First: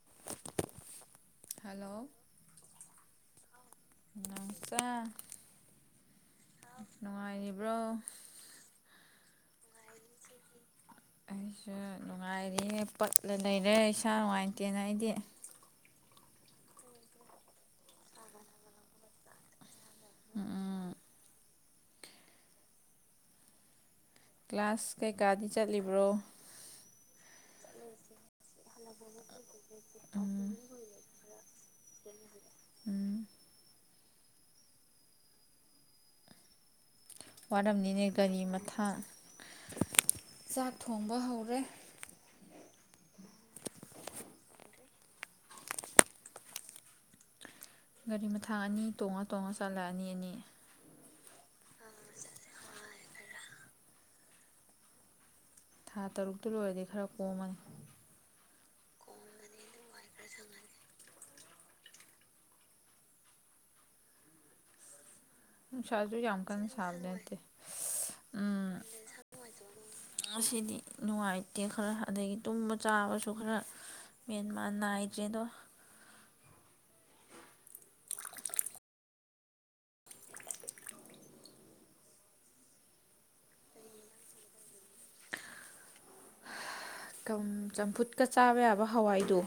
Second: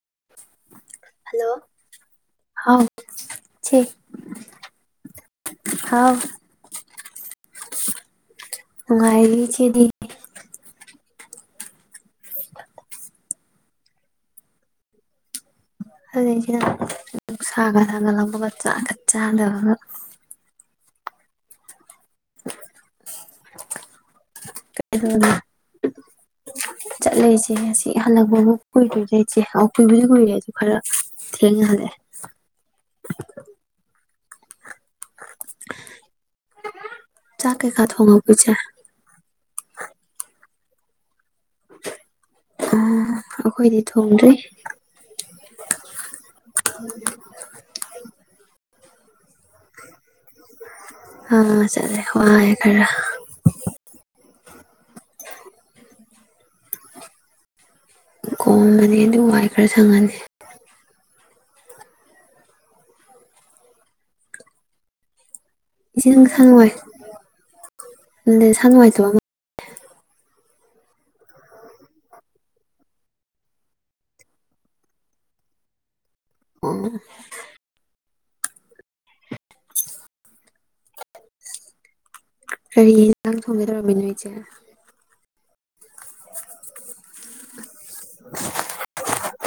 [inaudible] Hello ꯍꯥꯎ ꯆꯦ ꯅꯥꯎꯆꯥ ꯍꯥꯎ ꯅꯨꯡꯉꯥꯏꯔꯤꯕ꯭ꯔꯣ ꯍꯨꯉꯥꯏꯔꯤ ꯏꯆꯦꯗꯤ ꯑꯩꯁꯦ ꯅꯨꯡꯉꯥꯏꯔꯤꯌꯦ ꯄꯠꯂ ꯂꯩꯔꯦ ꯏꯁꯥ ꯅꯨꯡꯉꯥꯏꯇꯦꯅ ꯑꯩꯗꯤ ꯑꯗꯨ ꯆꯦ ꯅꯨꯡꯁꯥꯒ ꯆꯥꯛ ꯀ ꯆꯥꯗꯕꯒ ꯎ ꯎ [inaudible] ꯀ꯭ꯂꯥꯁ ꯀꯩꯗꯧꯅ ꯀꯩꯀꯥꯗꯤ ꯆꯠꯂꯤꯕ꯭ꯔꯣ ꯌꯦꯁꯤ ꯍꯜꯂꯛꯄꯕꯨ ꯀꯨꯏꯗꯤ ꯆꯦ ꯑ ꯀꯨꯏꯕꯨꯗꯤ ꯀꯨꯏꯔꯦꯁꯤ ꯈꯔ ꯊꯦꯡꯉꯍꯦ ꯎꯝ [inaudible] ꯀꯩꯀꯥ ꯋꯥꯔꯝꯅꯤꯅꯦ ꯊꯣꯡꯉꯕꯣ ꯒꯥꯔꯤ ꯏꯆꯦ ꯃꯊꯥ ꯆꯥꯛ ꯊꯣꯡꯕ ꯍꯧꯔꯦ ꯑ ꯑꯈꯣꯏꯗꯤ ꯊꯣꯡꯗ꯭ꯔꯤ ꯒꯥꯔꯤ ꯃꯊꯥ ꯑꯅꯤ ꯇꯣꯡꯉ ꯇꯣꯡꯉ ꯆꯥꯂꯛꯑꯅꯤ ꯑꯅꯤ ꯑ ꯆꯠꯂꯦ ꯋꯥꯔꯦ ꯈꯔ ꯊꯥ ꯇꯔꯨꯛꯇꯨ ꯂꯣꯏꯔꯗꯤ ꯈꯔ ꯀꯣꯝꯃꯅꯤ ꯀꯣꯝꯕꯅꯤ ꯑꯗꯨ ꯋꯥꯏ ꯈꯔ ꯁꯪꯉꯅꯤ ꯏꯆꯦ ꯁꯥꯁꯨ ꯅꯪ ꯅꯁꯥ ꯌꯥꯝꯀꯟ ꯅꯨꯡꯉꯥꯏ ꯁꯥꯕꯅꯠꯇꯦ ꯅꯁꯥ ꯎꯝ ꯅꯨꯡꯉꯥꯏꯇꯕ ꯑꯃ ꯉꯁꯤꯗꯤ ꯅꯨꯡꯉꯥꯏꯇꯦ ꯈꯔ ꯑꯗꯩ ꯇꯨꯝꯕ ꯆꯥꯕꯁꯨ ꯈꯔ ꯃꯦꯟꯃꯥꯟ ꯅꯥꯏꯗ꯭ꯔꯦꯗꯣ ꯎꯝ ꯀꯔꯤ ꯏꯟꯁꯥꯡ ꯊꯣꯡꯒꯦ ꯇꯧꯔꯝꯃꯤꯟꯅꯣ ꯏꯆꯦ ꯆꯝꯐꯨꯠꯀ ꯆꯥꯕ ꯌꯥꯕ ꯍꯋꯥꯏꯗꯣ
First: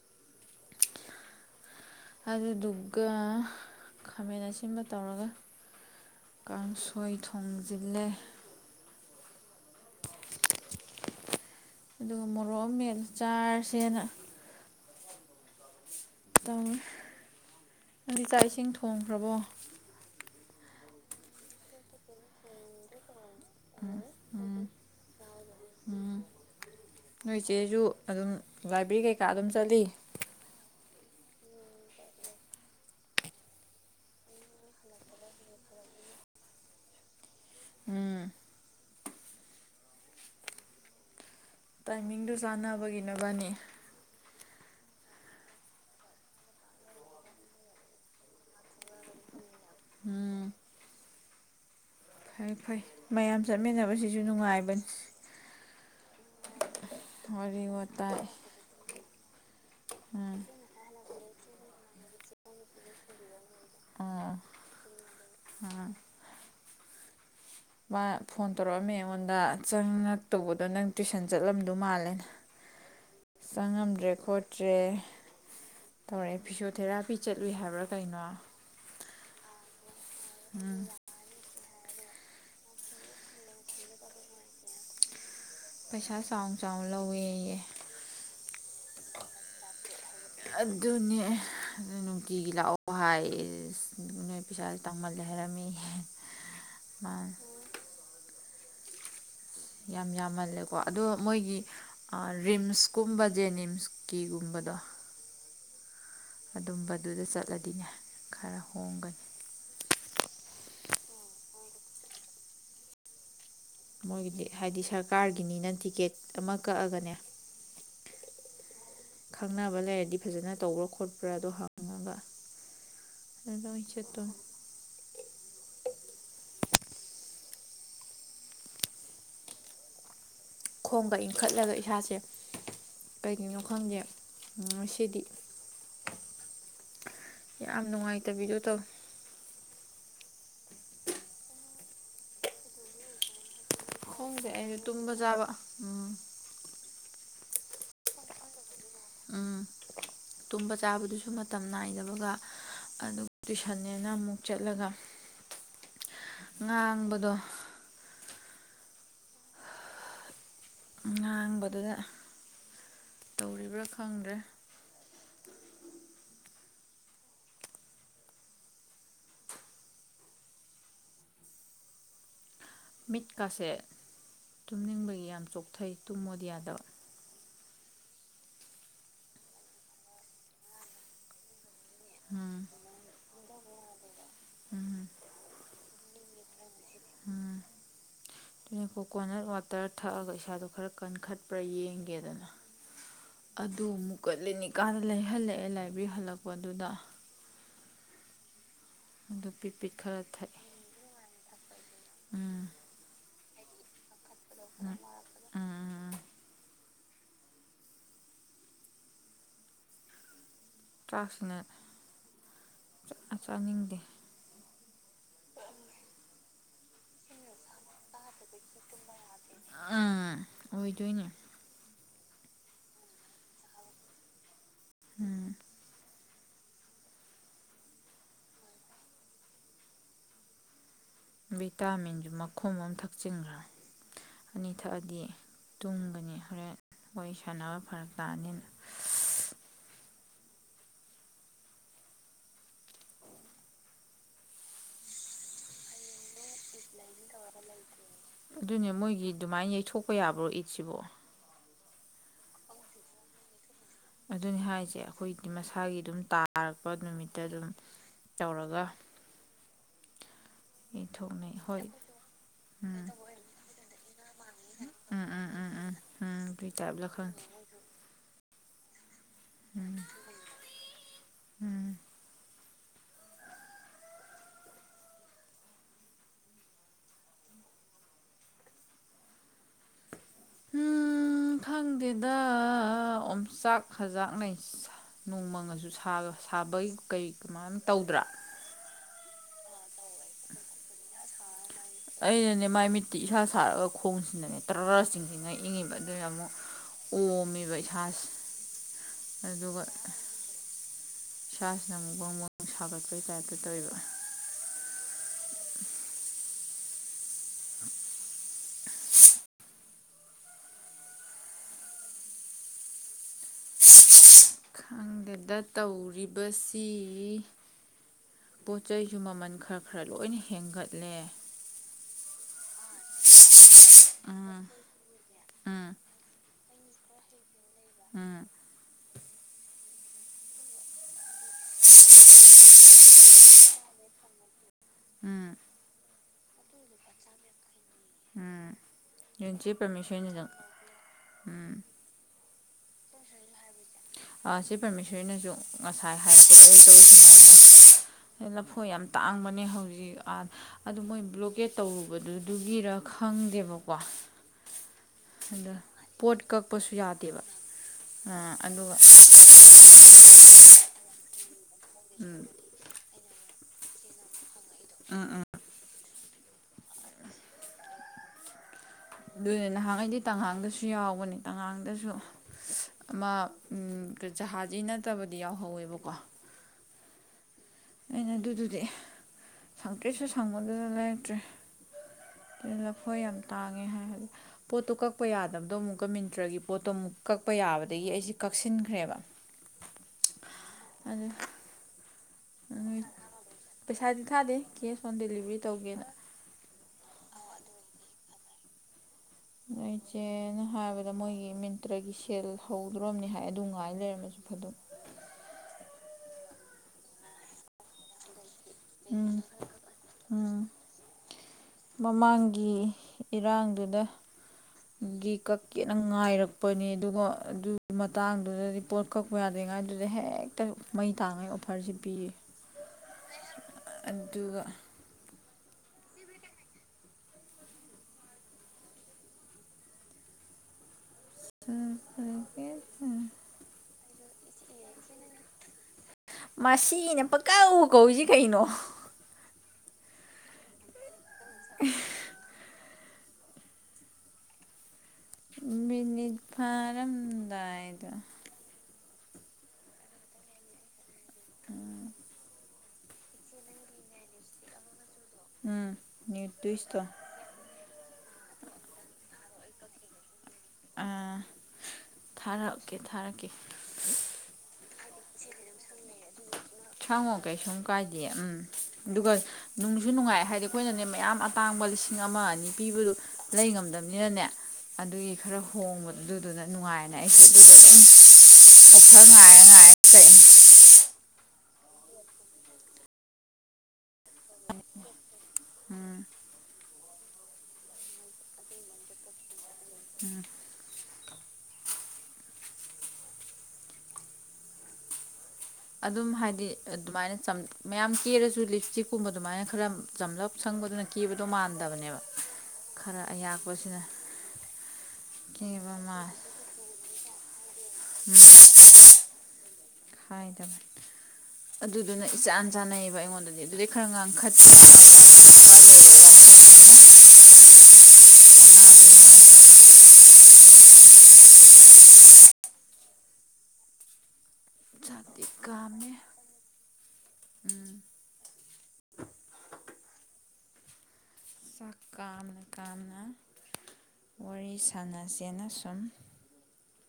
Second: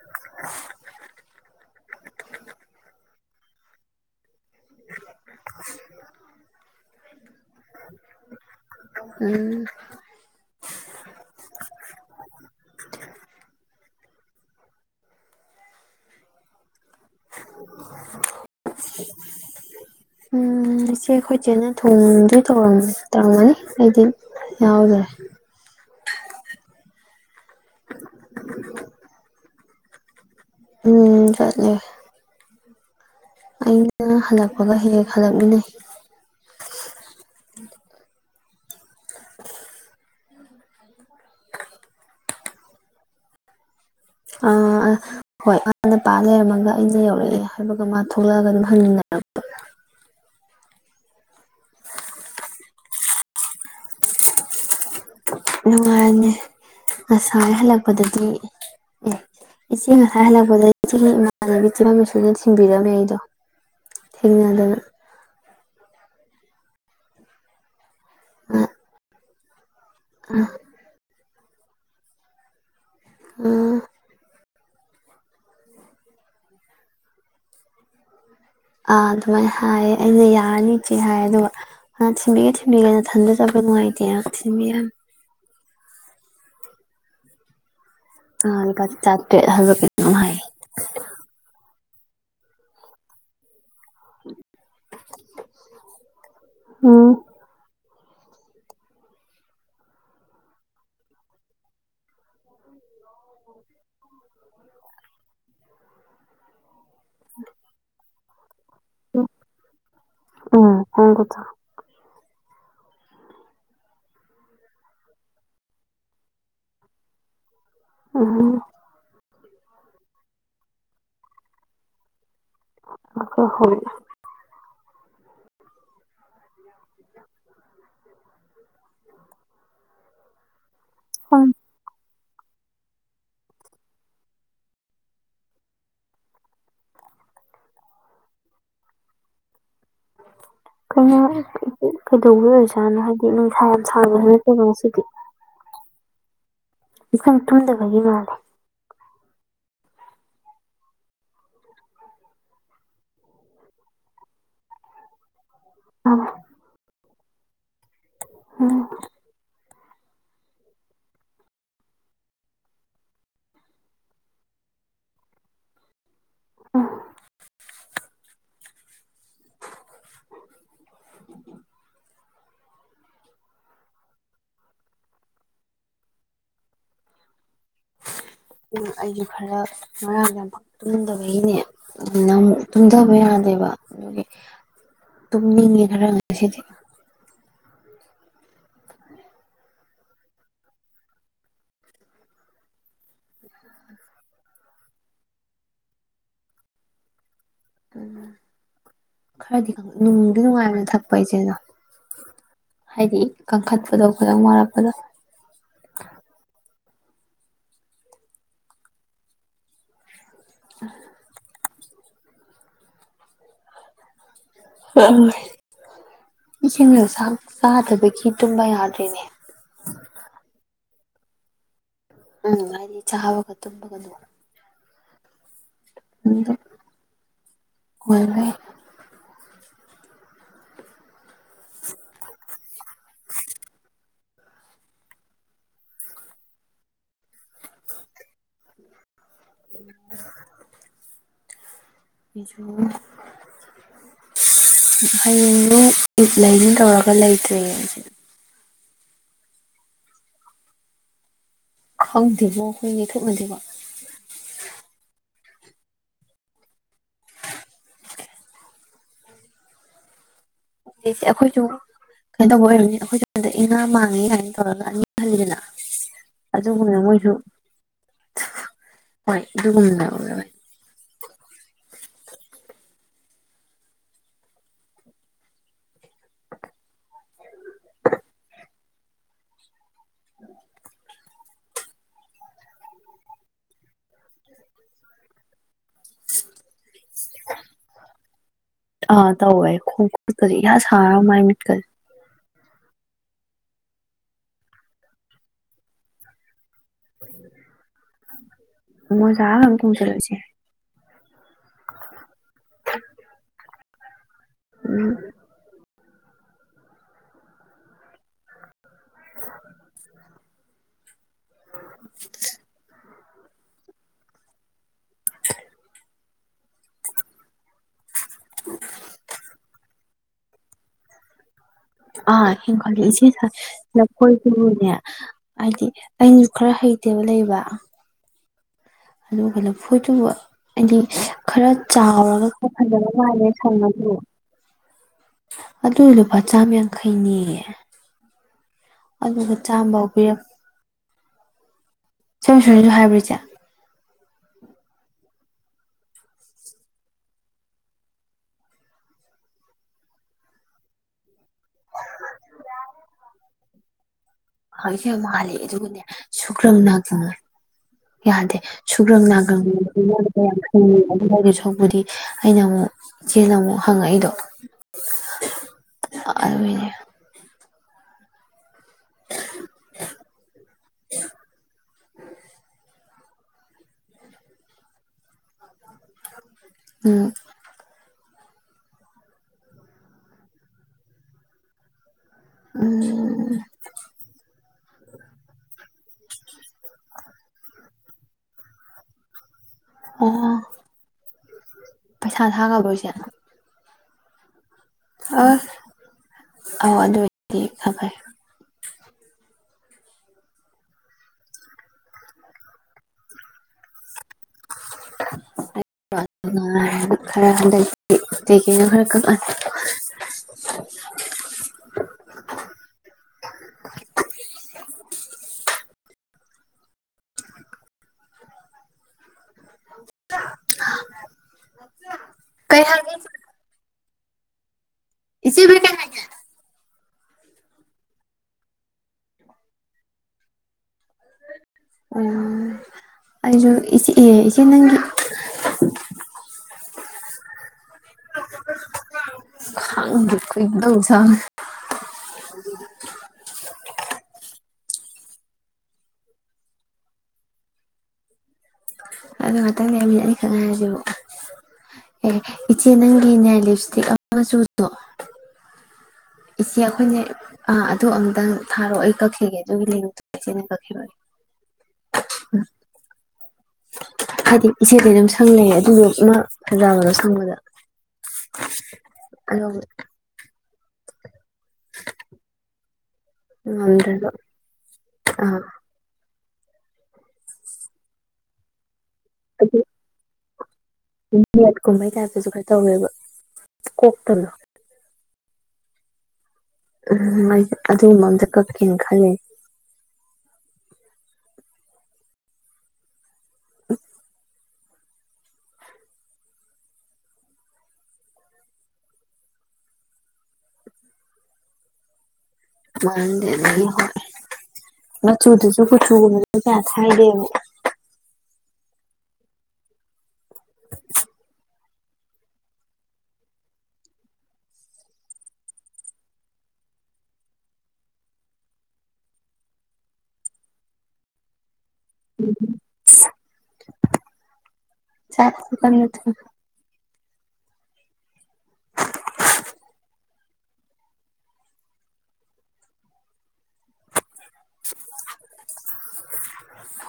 [inaudible] ꯑꯗꯨ ꯗꯨꯒ ꯈꯥꯃꯦꯟ ꯑꯁꯤꯟꯕ ꯇꯧꯔꯒ ꯀꯥꯡꯁꯣꯏ ꯊꯣꯡꯖꯤꯜꯂꯦ ꯎꯝ ꯑꯗꯨꯒ ꯃꯣꯔꯣꯛ ꯑꯃ ꯃꯦꯠꯂ ꯆꯥꯔꯁꯦꯅ ꯇꯝ ꯅꯪꯗꯤ ꯆꯥꯛ ꯏꯁꯤꯡ ꯊꯣꯡꯈ꯭ꯔꯕꯣ ꯎ ꯏꯆꯦ ꯑꯩꯈꯣꯏ ꯏꯆꯦꯅ ꯊꯣꯡꯗꯣꯏ ꯇꯧꯔꯝꯅꯤ ꯇꯥꯒꯅꯤ ꯑꯩꯗꯤ ꯌꯥꯎꯗ꯭ꯔꯦ ꯎꯝ ꯅꯣꯏ ꯏꯆꯦꯁꯨ ꯑꯗꯨꯝ ꯂꯥꯏꯕ꯭ꯔꯦꯔꯤ ꯀꯩꯀꯥ ꯑꯗꯨꯝ ꯆꯂꯤ ꯎꯝ ꯆꯠꯂꯦ ꯑꯩꯅ ꯍꯜꯂꯛꯄꯒ ꯍꯦꯛ ꯍꯜꯂꯛꯃꯤꯟꯅꯩ ꯎꯝ ꯇꯥꯏꯃꯤꯡꯗꯨ ꯆꯥꯟꯅꯕꯒꯤ ꯅꯕꯅꯤ ꯍꯣꯏ ꯃꯥꯅꯄꯥ ꯂꯩꯔꯝꯃꯒ ꯑꯩꯅ ꯌꯧꯔꯛꯑꯦ ꯍꯥꯏꯕꯒ ꯃꯥ ꯊꯣꯛꯂꯛꯑꯒ ꯑꯗꯨꯝ ꯍꯪꯃꯤꯟꯅꯔꯛꯄ ꯎꯝ ꯐꯩ ꯐꯩ ꯃꯌꯥꯝ ꯆꯠꯃꯤꯟꯅꯕꯁꯤꯁꯨ ꯅꯨꯡꯉꯥꯏꯕꯅꯤ ꯅꯨꯡꯉꯥꯏꯕꯅꯤ ꯉꯁꯥꯏ ꯋꯥꯔꯤ ꯋꯥꯇꯥꯏ ꯍꯜꯂꯛꯄꯗꯗꯤ ꯎꯝ ꯏꯆꯦ ꯉꯥꯗꯥꯏ ꯎꯝ ꯍꯜꯛꯞꯗꯗꯤ [unintelligible] ꯊꯤꯟꯕꯤꯔꯝꯃꯦ ꯑꯩꯗꯣ [unintelligible] ꯑꯣ ꯑꯥ ꯃꯥ ꯐꯣꯟ ꯃꯥ ꯇꯧꯔꯛꯑꯝꯃꯦ ꯑꯩꯉꯣꯟꯗ ꯗ ꯆꯪꯉꯛꯇ ꯇꯧꯕꯗꯣ ꯅꯪ ꯇ꯭ꯨꯏꯁꯟ ꯆꯠꯂꯝꯗꯧ ꯃꯥꯜꯂꯦ ꯎꯝ ꯆꯪꯉꯝꯗ꯭ꯔꯦ ꯈꯣꯠꯇꯔ꯭ꯦ ꯗꯔꯦ ꯇꯧꯔꯦ ꯐꯤꯖꯤꯣ ꯊꯦꯔꯥꯄꯤ ꯆꯠꯂꯨꯏ ꯍꯥꯏꯕ꯭ꯔꯥ ꯀꯩꯅꯣ ꯑꯗꯨꯃꯥꯏꯅ ꯍꯌꯦ ꯑꯩꯅ ꯌꯔꯅꯤ ꯎꯝ ꯏꯆꯦ ꯍꯥꯏꯔꯒ ꯑꯅ ꯊꯤꯟꯝꯕꯤꯒꯦ ꯊꯤꯝꯕꯤꯒꯅ ꯊꯥꯟꯗꯖꯥꯕ ꯅꯨꯡꯉꯥꯏꯗꯤꯦ ꯊꯤꯟꯕꯤꯌꯥ ꯄꯩꯁꯥ ꯆꯥꯎ ꯆꯥ ꯂꯧꯋꯦꯌꯦ ꯑꯜ ꯂꯨꯄ ꯆꯠꯔꯦꯠ ꯑꯗꯨꯅꯦ ꯅꯨꯡꯇꯤꯒꯤ ꯂꯥꯛꯑꯣꯕꯨ ꯍꯥꯏ ꯅꯣꯏ ꯄꯩꯁꯥ ꯇꯥꯡꯃꯜꯂꯦ ꯍꯥꯏꯔꯝꯃꯦ ꯌꯦ ꯎꯝ ꯌꯥꯝ ꯌꯥꯝꯃꯜꯂꯦꯀꯣ ꯑꯗꯣ ꯃꯣꯏꯒꯤ ꯔꯤꯝꯁ ꯀꯨꯝꯕ ꯖꯦꯅꯤꯝꯁꯀꯤ ꯒꯨꯝꯕꯗꯣ ꯑꯗꯨꯝꯕꯗꯨꯗ ꯆꯠꯂꯗꯤꯅꯦ ꯈꯥꯔꯍꯣ ꯎ ꯎ ꯊ ꯊ ꯃꯣꯏꯒꯤꯗꯤ ꯍꯥꯏꯗꯤ ꯁꯔꯀꯥꯔꯒꯤꯅꯤꯅ ꯇꯤꯀꯦꯠ ꯑꯃ ꯀꯛꯑꯒꯅꯦ ꯑꯝ ꯈꯪꯅꯕ ꯂꯩꯔꯗꯤ ꯐꯖꯅ ꯇꯧꯕ꯭ꯔꯥ ꯈꯣꯠꯄ꯭ꯔꯥ ꯑꯗꯨꯗꯣ ꯍꯪꯉꯒ ꯍꯣꯏ ꯑꯗꯨꯗ ꯍꯣꯏ ꯆꯠꯇꯣ ꯈꯣꯡꯒ ꯏꯟꯈꯠꯂꯒ ꯏꯁꯥꯁꯦ ꯀꯩꯒꯤꯅꯣ ꯈꯪꯒꯦ ꯉ ꯁꯤꯗꯤ ꯌꯥꯝ ꯅꯨꯡꯉꯥꯏꯇꯕꯤꯗꯨ ꯇ ꯀꯩꯅꯣ ꯀꯩꯗꯧꯕ ꯑꯣꯏꯔꯖꯥꯠꯅꯣ ꯍꯥꯏꯗꯤ ꯅꯨꯡꯁꯥ ꯁꯥꯕꯁꯨ ꯈꯣꯡꯁꯦ ꯅꯠꯇꯦꯕ ꯑꯩꯁ ꯉꯁꯤꯗꯤ ꯇꯨꯝꯕ ꯆꯥꯕ ꯎꯝ ꯏꯀꯪ ꯊꯨꯝꯗꯕꯒꯤ ꯃꯥꯂꯦ ꯎꯝ ꯇꯨꯝꯕ ꯆꯥꯕꯗꯨꯁꯨ ꯃꯇꯝ ꯅꯥꯏꯗꯕꯒ ꯑꯗꯨꯒ ꯇꯨꯏꯁꯟꯅꯦꯅ ꯑꯃꯨꯛ ꯆꯠꯂꯒ ꯎꯝ ꯉꯥꯡꯕꯗꯣ ꯎꯝ ꯉꯥꯡꯕꯗꯨꯗ ꯇꯧꯔꯤꯕ꯭ꯔꯥ ꯈꯪꯗ꯭ꯔꯦ ꯑ ꯎ ꯃꯤꯠꯀꯥꯁꯦ ꯇꯨꯝꯅꯤꯡꯕꯒꯤ ꯌꯥꯝ ꯆꯣꯛꯊꯩ ꯇꯨꯝꯃꯣꯗꯤꯌꯥꯗ ꯎ ꯑꯩꯁꯨ ꯈꯔ ꯉꯥꯡ ꯌꯥꯝ ꯇꯨꯝꯗꯕꯒꯤꯅꯦ ꯅ ꯎꯝ ꯇꯨꯝꯗꯕ ꯌꯥꯗꯦꯕ ꯎ ꯎꯝ ꯇꯝꯅꯤ ꯌꯦꯅꯔ ꯗꯤ ꯎꯝ ꯑꯗꯨ ꯀꯣꯀꯣꯅꯠ ꯋꯥꯇꯔ ꯊꯛꯑꯒ ꯏꯁꯥꯗꯣ ꯈꯔ ꯀꯟꯈꯠꯄ꯭ꯔꯥ ꯌꯦꯡꯒꯦꯗꯅ ꯑꯗꯨ ꯑꯃꯨꯛꯀ ꯂꯤꯅꯤꯀꯥꯟꯗ ꯂꯩꯍꯜꯂꯛꯑꯦ ꯂꯥꯏꯕꯦꯔꯤ ꯍꯜꯂꯛꯄꯗꯨꯗ ꯎꯝ꯫ ꯈꯔꯗꯤ ꯄꯤꯠ ꯄꯤꯠ ꯈꯔ ꯅꯨꯡꯗꯤ ꯊꯛꯑꯦ ꯅꯨꯡꯉꯥꯏꯕꯅꯦ ꯊꯛꯄ ꯑꯩꯆꯦꯗꯣ꯫ ꯎꯝ ꯍꯥꯏꯗꯤ? ꯀꯪꯈꯠꯄꯗꯣ꯫ [unintelligible] ꯎꯝ ꯎꯝ ꯆꯥꯛꯁꯤꯅ ꯁꯨꯛꯆꯥ ꯆꯥꯅꯤꯡꯗꯦ꯫ [unintelligible] ꯏꯁꯤꯡ ꯅꯨꯡꯁꯥꯡ ꯆꯥꯗꯕꯩ ꯀꯤ ꯇꯨꯝꯕ ꯌꯥꯗ꯭ꯔꯤꯅꯦ ꯑꯣꯏꯗꯨꯢꯅꯦ꯫ ꯎꯝ ꯍꯥꯏꯗꯤ ꯆꯥꯕꯒ ꯇꯨꯝꯕꯒꯗꯨ ꯎꯝ꯫ [unintelligible] ꯚꯤꯇꯥꯃꯤꯟꯖꯨ ꯃꯈꯨꯝ ꯑꯝ ꯊꯛꯆꯤꯟꯒ꯭ꯔꯝ ꯑꯅꯤ ꯊꯛꯑꯗꯤ ꯇꯨꯝꯒꯅꯤ ꯍꯣꯔꯦꯟ ꯋꯥꯔꯤ ꯁꯥꯟꯅꯕ ꯐꯔꯛ ꯇꯥꯅꯤꯅ꯫ [unintelligible] [inaudible] [unintelligible] ꯁꯨ ꯍ ꯍꯌꯦꯡꯗꯨ ꯂꯩꯅꯤ ꯇꯧꯔꯒ ꯂꯩꯇ꯭ꯔꯦ ꯑꯗꯨꯅꯦ ꯃꯣꯏꯒꯤ ꯑꯗꯨꯃꯥꯏ ꯌꯩꯊꯣꯛꯄ ꯌꯥꯕ꯭ꯔꯣ ꯏꯠ ꯁꯤꯕꯣ? ꯈꯪꯗꯦꯕꯣ ꯑꯈꯣꯏ ꯊꯣꯛꯅꯗꯦꯕ꯫ ꯑꯗꯨꯅꯤ ꯍꯥꯏꯁꯦ ꯑꯈꯣꯏ ꯃꯁꯥꯒꯤ ꯑꯗꯨꯝ ꯇꯥꯔꯛꯄ ꯅꯨꯃꯤꯠꯇ ꯑꯗꯨꯝ ꯇꯧꯔꯒ ꯍꯧꯁꯦ ꯌꯩꯊꯣꯛꯅꯩ ꯑꯩꯈꯣꯏꯁꯨ ꯍꯣꯏ ꯀꯩꯅꯣ ꯇꯧꯕ ꯑꯣꯏꯔꯝꯅꯤ ꯎꯝ ꯑꯩꯈꯣꯏꯁꯨ ꯑꯗꯨꯗ ꯏꯅꯥ ꯃꯥꯡꯉꯤ ꯀꯥꯏꯅ ꯇꯧꯔꯒ ꯑꯅꯤ ꯎꯝ ꯎꯝ ꯈꯜꯂꯤꯗꯅ ꯎꯝ ꯎꯝ ꯎꯝ ꯑꯗꯨꯏ ꯑꯗꯨꯒꯨꯝꯅ ꯇꯥꯏꯞꯂ ꯃꯣꯏꯁꯨ ꯈꯪꯗꯦ ꯍꯣꯏ ꯑꯗꯨꯒꯨꯝꯟꯗ ꯑꯣꯏ ꯎꯝ ꯎꯝ ꯈꯪꯗꯦꯗ ꯑꯣꯝꯆꯥꯛ ꯍꯖꯥꯛꯅꯩ ꯅꯣꯡꯃꯪꯉꯁꯨ ꯁꯥꯕꯒꯤ ꯀꯔꯤ ꯀꯃꯥꯏꯅ ꯇꯧꯗ꯭ꯔꯥ ꯑ ꯇꯧꯋꯦ ꯈꯣꯡ ꯈꯨꯠꯀꯗꯤ ꯌꯥꯝ ꯁꯥꯔ ꯃꯥꯏ ꯃꯤꯠꯀ ꯑꯩꯅꯅꯦ ꯃꯥꯏ ꯃꯤꯠꯇꯤ ꯏꯁꯥ ꯁꯥꯔꯒ ꯈꯣꯡꯁꯤꯗꯅꯦ ꯇꯔꯁꯤꯡꯤꯡꯁꯤꯅ ꯏꯪꯉꯤꯕ ꯑꯗꯨꯅ ꯑꯃꯨꯛ ꯑꯣꯝꯃꯦꯕ ꯏꯁꯥꯁꯦ ꯃꯣꯖꯥꯔꯥ ꯀꯩ ꯅꯣ ꯑꯗꯨꯒ ꯇꯣꯡꯖꯤꯟ ꯂꯤ ꯏꯆꯦ ꯏꯁꯥꯁꯤꯅ ꯑꯃꯨꯛ ꯕꯪꯕꯪꯪꯪ ꯁꯥꯒꯠꯄꯒꯤ ꯇꯥꯏꯞꯇ ꯇꯧꯏꯕ ꯎꯝ [inaudible] ꯈꯪꯗꯦꯗ ꯇꯧꯔꯤꯕ ꯕꯁꯁꯤ ꯄꯣꯠ ꯆꯩꯁꯨ ꯃꯃꯟ ꯈꯔ ꯈꯔ ꯂꯣꯏꯅ ꯍꯦꯟꯒꯠꯂꯦ ꯑꯥ ꯍꯦꯟꯈꯠꯂꯦ ꯏꯆꯦꯂꯥꯐꯣꯏ ꯎꯝ ꯍꯥꯏꯗꯤ ꯎꯝ ꯑꯩꯅꯁꯨ ꯈꯔ ꯍꯩꯇꯦꯕ ꯂꯩꯕ ꯎꯝ ꯑꯗꯨꯒ ꯂꯐꯣꯏꯗꯨꯕꯣ ꯍꯥꯏꯗꯤ ꯈꯔ ꯆꯥꯎꯔꯒ ꯈꯔ ꯐꯖꯕ ꯃꯥꯂꯦ ꯁꯪꯉꯥꯖꯨ ꯎꯝ ꯑꯗꯨ ꯑꯗꯨ ꯄꯥ ꯆꯥꯝ ꯌꯥꯡꯈꯩꯅꯤꯌꯦ ꯁꯤ ꯄꯃꯤꯁꯅꯤꯖ ꯎꯝ [inaudible] ꯍꯥꯏꯕꯔꯤꯁꯦ ꯁꯤ ꯄ꯭ꯔꯃꯦꯁꯔꯤꯅꯁꯨ ꯉꯁꯥꯏ ꯍꯥꯏꯔꯛꯄꯗꯣ ꯑꯩ ꯇꯧꯔꯤꯁꯅꯣꯗ ꯂꯐꯣꯏ ꯌꯥꯝ ꯇꯥꯡꯕꯅꯦ ꯍꯧꯖꯤꯛ ꯑꯗꯨ ꯃꯣꯏ ꯕ꯭ꯂꯣꯀꯦꯠ ꯇꯧꯔꯨꯕꯗꯨꯗꯨꯒꯤꯔ ꯈꯪꯗꯦꯕꯀꯣ ꯍꯧꯖꯤꯛꯁꯦ ꯑꯃꯨꯛ ꯍꯟꯂꯛꯑꯦ ꯑꯗ ꯑꯗꯨꯒꯥ ꯄꯣꯠ ꯁꯨꯒꯔꯪ ꯀꯛꯄꯁꯨ ꯃꯒꯔꯪ ꯌꯥꯗꯦꯕ ꯑꯥ ꯌꯥꯗꯦ ꯑꯗꯨꯒ ꯁꯨꯒ꯭ꯔꯪ ꯅꯥꯒꯪ ꯑꯗꯨꯁꯨ [inaudible] ꯕꯨꯗꯤ ꯑꯩꯅ ꯑꯃꯨꯛ ꯑꯩꯅꯥ ꯑꯃꯨꯛ ꯍꯪꯉꯛꯏꯗꯣ ꯑꯥ ꯑꯥ ꯑꯗꯨꯒꯤꯅꯦ ꯑꯗꯨꯅ ꯅꯍꯥꯟ ꯑꯩꯗꯤ ꯇꯉꯥꯡꯗꯁꯨ ꯌꯥꯎꯕꯅꯤ ꯇꯉꯥꯡꯗꯁꯨ ꯑꯃ ꯖꯍꯥꯁꯤ ꯅꯠꯇꯕꯗꯤ ꯌꯥꯎꯍꯧꯋꯦꯕꯀꯣ ꯎꯝ ꯑꯩꯅ ꯑꯗꯨꯗꯨꯗꯤ ꯁꯪꯇꯤꯛꯁꯨ ꯁꯪꯕꯗꯨꯗ ꯂꯩꯔꯛꯇ꯭ꯔꯦ ꯂꯐꯣꯏ ꯌꯥꯝ ꯎꯝ ꯇꯥꯡꯉꯦ ꯍꯥꯏ ꯄꯣꯠꯇꯣ ꯀꯛꯄ ꯌꯥꯗꯕꯗꯣ ꯑꯃꯨꯛꯀ ꯃꯤꯟꯇ꯭ꯔꯒꯤ ꯄꯣꯠꯇꯣ ꯑꯃꯨꯛ ꯀꯛꯄ ꯌꯥꯕꯗꯒꯤ ꯑꯩꯁꯤ ꯀꯛꯁꯤꯟꯈ꯭ꯔꯦꯕ ꯑꯣ ꯑꯗꯨ ꯄꯩꯁꯥ ꯅꯣꯏ ꯊꯥꯒꯕꯣꯏꯁꯦ ꯄꯩꯁꯥꯗꯤ ꯊꯥꯗꯦ ꯀꯦꯁ ꯑꯣꯟ ꯑ ꯗꯦꯂꯤꯚꯔꯤ ꯇꯧꯒꯦꯅ ꯑꯧ ꯑꯗꯨ ꯑꯣꯏꯗꯤ ꯈꯔ ꯐꯩ꯫ [unintelligible] ꯍꯥꯏꯕꯗ ꯃꯣꯏꯒꯤ ꯃꯤꯟꯇ꯭ꯔꯒꯤ ꯁꯦꯜ ꯍꯧꯗ꯭ꯔꯣꯕꯅꯤ ꯍꯥꯏꯅꯦ ꯑꯗꯨ ꯉꯥꯏꯔ ꯂꯩꯔꯝꯃꯁꯨ ꯐꯗꯧꯕ꯫ [unintelligible] ꯈꯔ ꯍꯟꯗꯛꯇꯤ ꯀꯩꯒꯤꯅꯣ ꯍꯥꯏꯔ ꯎꯝ [unintelligible] ꯎꯝ ꯃꯃꯥꯡꯒꯤ ꯏꯔꯥꯡꯗꯨꯗ ꯒꯤꯀꯛ [unintelligible] ꯉꯥꯏꯔꯛꯄꯅꯤ ꯑꯗꯨꯒ ꯑꯗꯨꯒꯤ ꯃꯇꯥꯡꯗꯨꯗꯗꯤ ꯄꯣꯠ ꯀꯛꯄ ꯌꯥꯗꯦꯉꯥꯏ ꯑꯗꯨꯗ ꯍꯦꯛꯇ ꯃꯩ ꯇꯥꯡꯉꯩ ꯑꯣꯐꯔꯁꯤ ꯄꯤꯌꯦ ꯀꯩ ꯍꯥꯏꯒꯦ ꯑꯗꯨꯒ [unintelligible] ꯀꯩ ꯍꯥꯏꯒꯦ ꯑꯣ ꯑꯩꯖꯨ [unintelligible] ꯑꯦ ꯏꯆꯦ ꯅꯪꯒꯤ ꯃꯁꯤꯅ ꯄꯀꯧ ꯀꯧꯋꯤꯖꯤ ꯀꯩꯅꯣ ꯈꯪꯗꯦ ꯀꯩꯅꯣ ꯇꯧ [unintelligible] [unintelligible] ꯃꯤꯅꯤꯠ ꯐꯔꯝꯗꯥꯏꯗ ꯑꯗꯨ ꯉꯥꯇꯪ ꯂꯩꯔꯒ ꯃꯤꯅꯤꯠ ꯍꯛ ꯉꯥꯏꯔꯗꯤ [unintelligible] [unintelligible] ꯏꯆꯦ ꯅꯪꯒꯤꯅꯦꯌꯥꯏ ꯂꯤꯞ ꯏꯁꯇꯤꯛ ꯑꯃ ꯆꯨꯗꯣ ꯎꯝ ꯅ꯭ꯌꯨ ꯏꯁꯤ ꯇ꯭ꯋꯤꯁꯇꯣ ꯑꯩꯈꯅ ꯑ ꯑꯗꯨ ꯑꯃꯨꯛꯇꯪ ꯊꯥꯔꯛꯑꯣ ꯑꯩ ꯀꯛꯈꯤꯒꯦ ꯑꯗꯨꯒꯤ ꯂꯤꯣ ꯑꯥ ꯊꯥꯔꯛꯀꯦ ꯊꯥꯔꯛꯀꯦ ꯍꯥꯏꯗꯤ ꯏꯆꯦ ꯂꯩꯩꯅꯝ ꯁꯪꯅꯑꯦ ꯑꯗꯨꯗꯨ ꯃꯥ ꯐꯖꯕꯗꯣ ꯁꯥꯥꯡꯉꯣ ꯁꯪꯕꯗ ꯀꯩꯁꯨꯝ ꯀꯥꯏꯗꯦ ꯎꯝ ꯑꯗꯨꯒ ꯅꯨꯡꯁꯨ ꯅꯨꯡꯉꯥꯏ ꯍꯥꯏꯗꯤ ꯑꯩꯈꯣꯏꯅꯅꯦ ꯃꯌꯥꯝ ꯇꯥꯡꯕ ꯂꯤꯁꯤꯡ ꯑꯃ ꯑꯅꯤ ꯄꯤꯕꯗꯨ ꯂꯩ ꯉꯝꯗ꯭ꯔꯕ ꯉꯝꯗꯕꯅꯤꯅꯅꯦ ꯑꯗꯨꯒꯤ ꯈꯔ ꯑꯥ ꯍꯣꯡꯕꯗꯨꯗꯨꯅ ꯅꯨꯡꯉꯥꯏꯅ ꯑꯩꯁꯨꯦ ꯑꯗꯨꯗ ꯑꯗꯨꯝ ꯀꯊ ꯑꯗꯨ ꯃꯠ ꯀꯨꯝꯕꯩ ꯇꯥꯏꯞꯇꯁꯨ ꯈꯔ ꯇꯧꯋꯦꯕ ꯀꯣꯛꯇꯅꯣ ꯎꯝ ꯑꯗꯨ ꯃꯝꯗ ꯀꯀꯤꯅ ꯈꯦ [unintelligible] ꯑꯗꯨꯝ ꯍꯥꯏꯗꯤ ꯑꯗꯨꯃꯥꯏꯅ ꯃꯌꯥꯝ ꯀꯦꯔꯁꯨ ꯂꯤꯞ ꯏꯁꯇꯤꯛꯀꯨꯝꯕ ꯑꯗꯨꯃꯥꯏꯅ ꯈꯔ ꯆꯝꯂꯞ ꯁꯪꯕꯗꯨꯅ ꯀꯦꯕꯗꯣ ꯃꯥꯟꯗꯕꯅꯦꯕ ꯈꯔ ꯑꯌꯥꯛꯄꯁꯤꯅ ꯝꯆꯨꯗꯁꯨ ꯀꯦꯕ ꯀꯆꯨ ꯃꯥꯜꯂꯦ ꯉꯧꯕ ꯀꯌꯥ ꯈꯥꯏꯗꯦ ꯈꯥꯏꯗ [inaudible] [unintelligible] [inaudible] ꯑꯗꯨꯗꯨꯅ ꯏꯆꯥꯟꯅ ꯆꯥꯟꯅꯩꯌꯦꯕ ꯑꯩꯉꯣꯟꯗꯗꯤ ꯑꯗꯨꯩ ꯈꯔ ꯉꯥꯡꯈꯠꯄ ꯂꯩꯔꯒ ꯎꯝꯝ ꯁꯥꯇꯤ ꯆꯥꯛꯁꯨ ꯀꯟꯅ ꯀꯥꯝꯃꯦ ꯊꯣꯡꯏ ꯎꯝ ꯆꯥꯛ ꯀꯥꯝꯅ ꯀꯥꯝꯅ ꯋꯥꯔꯤ ꯁꯥꯟꯅꯁꯦꯅ ꯁꯨꯝ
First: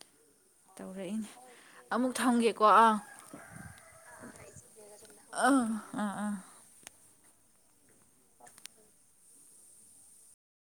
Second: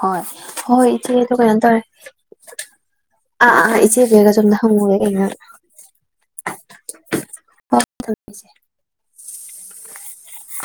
ꯍꯣꯏ ꯍꯣꯏ ꯏꯆꯦ ꯇꯧꯔꯛꯏꯅꯦ ꯑꯗꯣ ꯀꯩꯅꯤꯥ ꯇꯧꯔꯦ ꯑꯃꯨꯛ ꯊꯝꯒꯦꯀꯣ ꯑꯥ ꯑꯥ ꯑꯥ ꯏꯆꯦ ꯒ ꯑꯩꯒ ꯇꯝꯟ ꯍꯪꯉꯨꯔꯦ ꯑꯩ ꯉꯍꯥꯛ ꯑ ꯑꯥ ꯑꯥ [inaudible]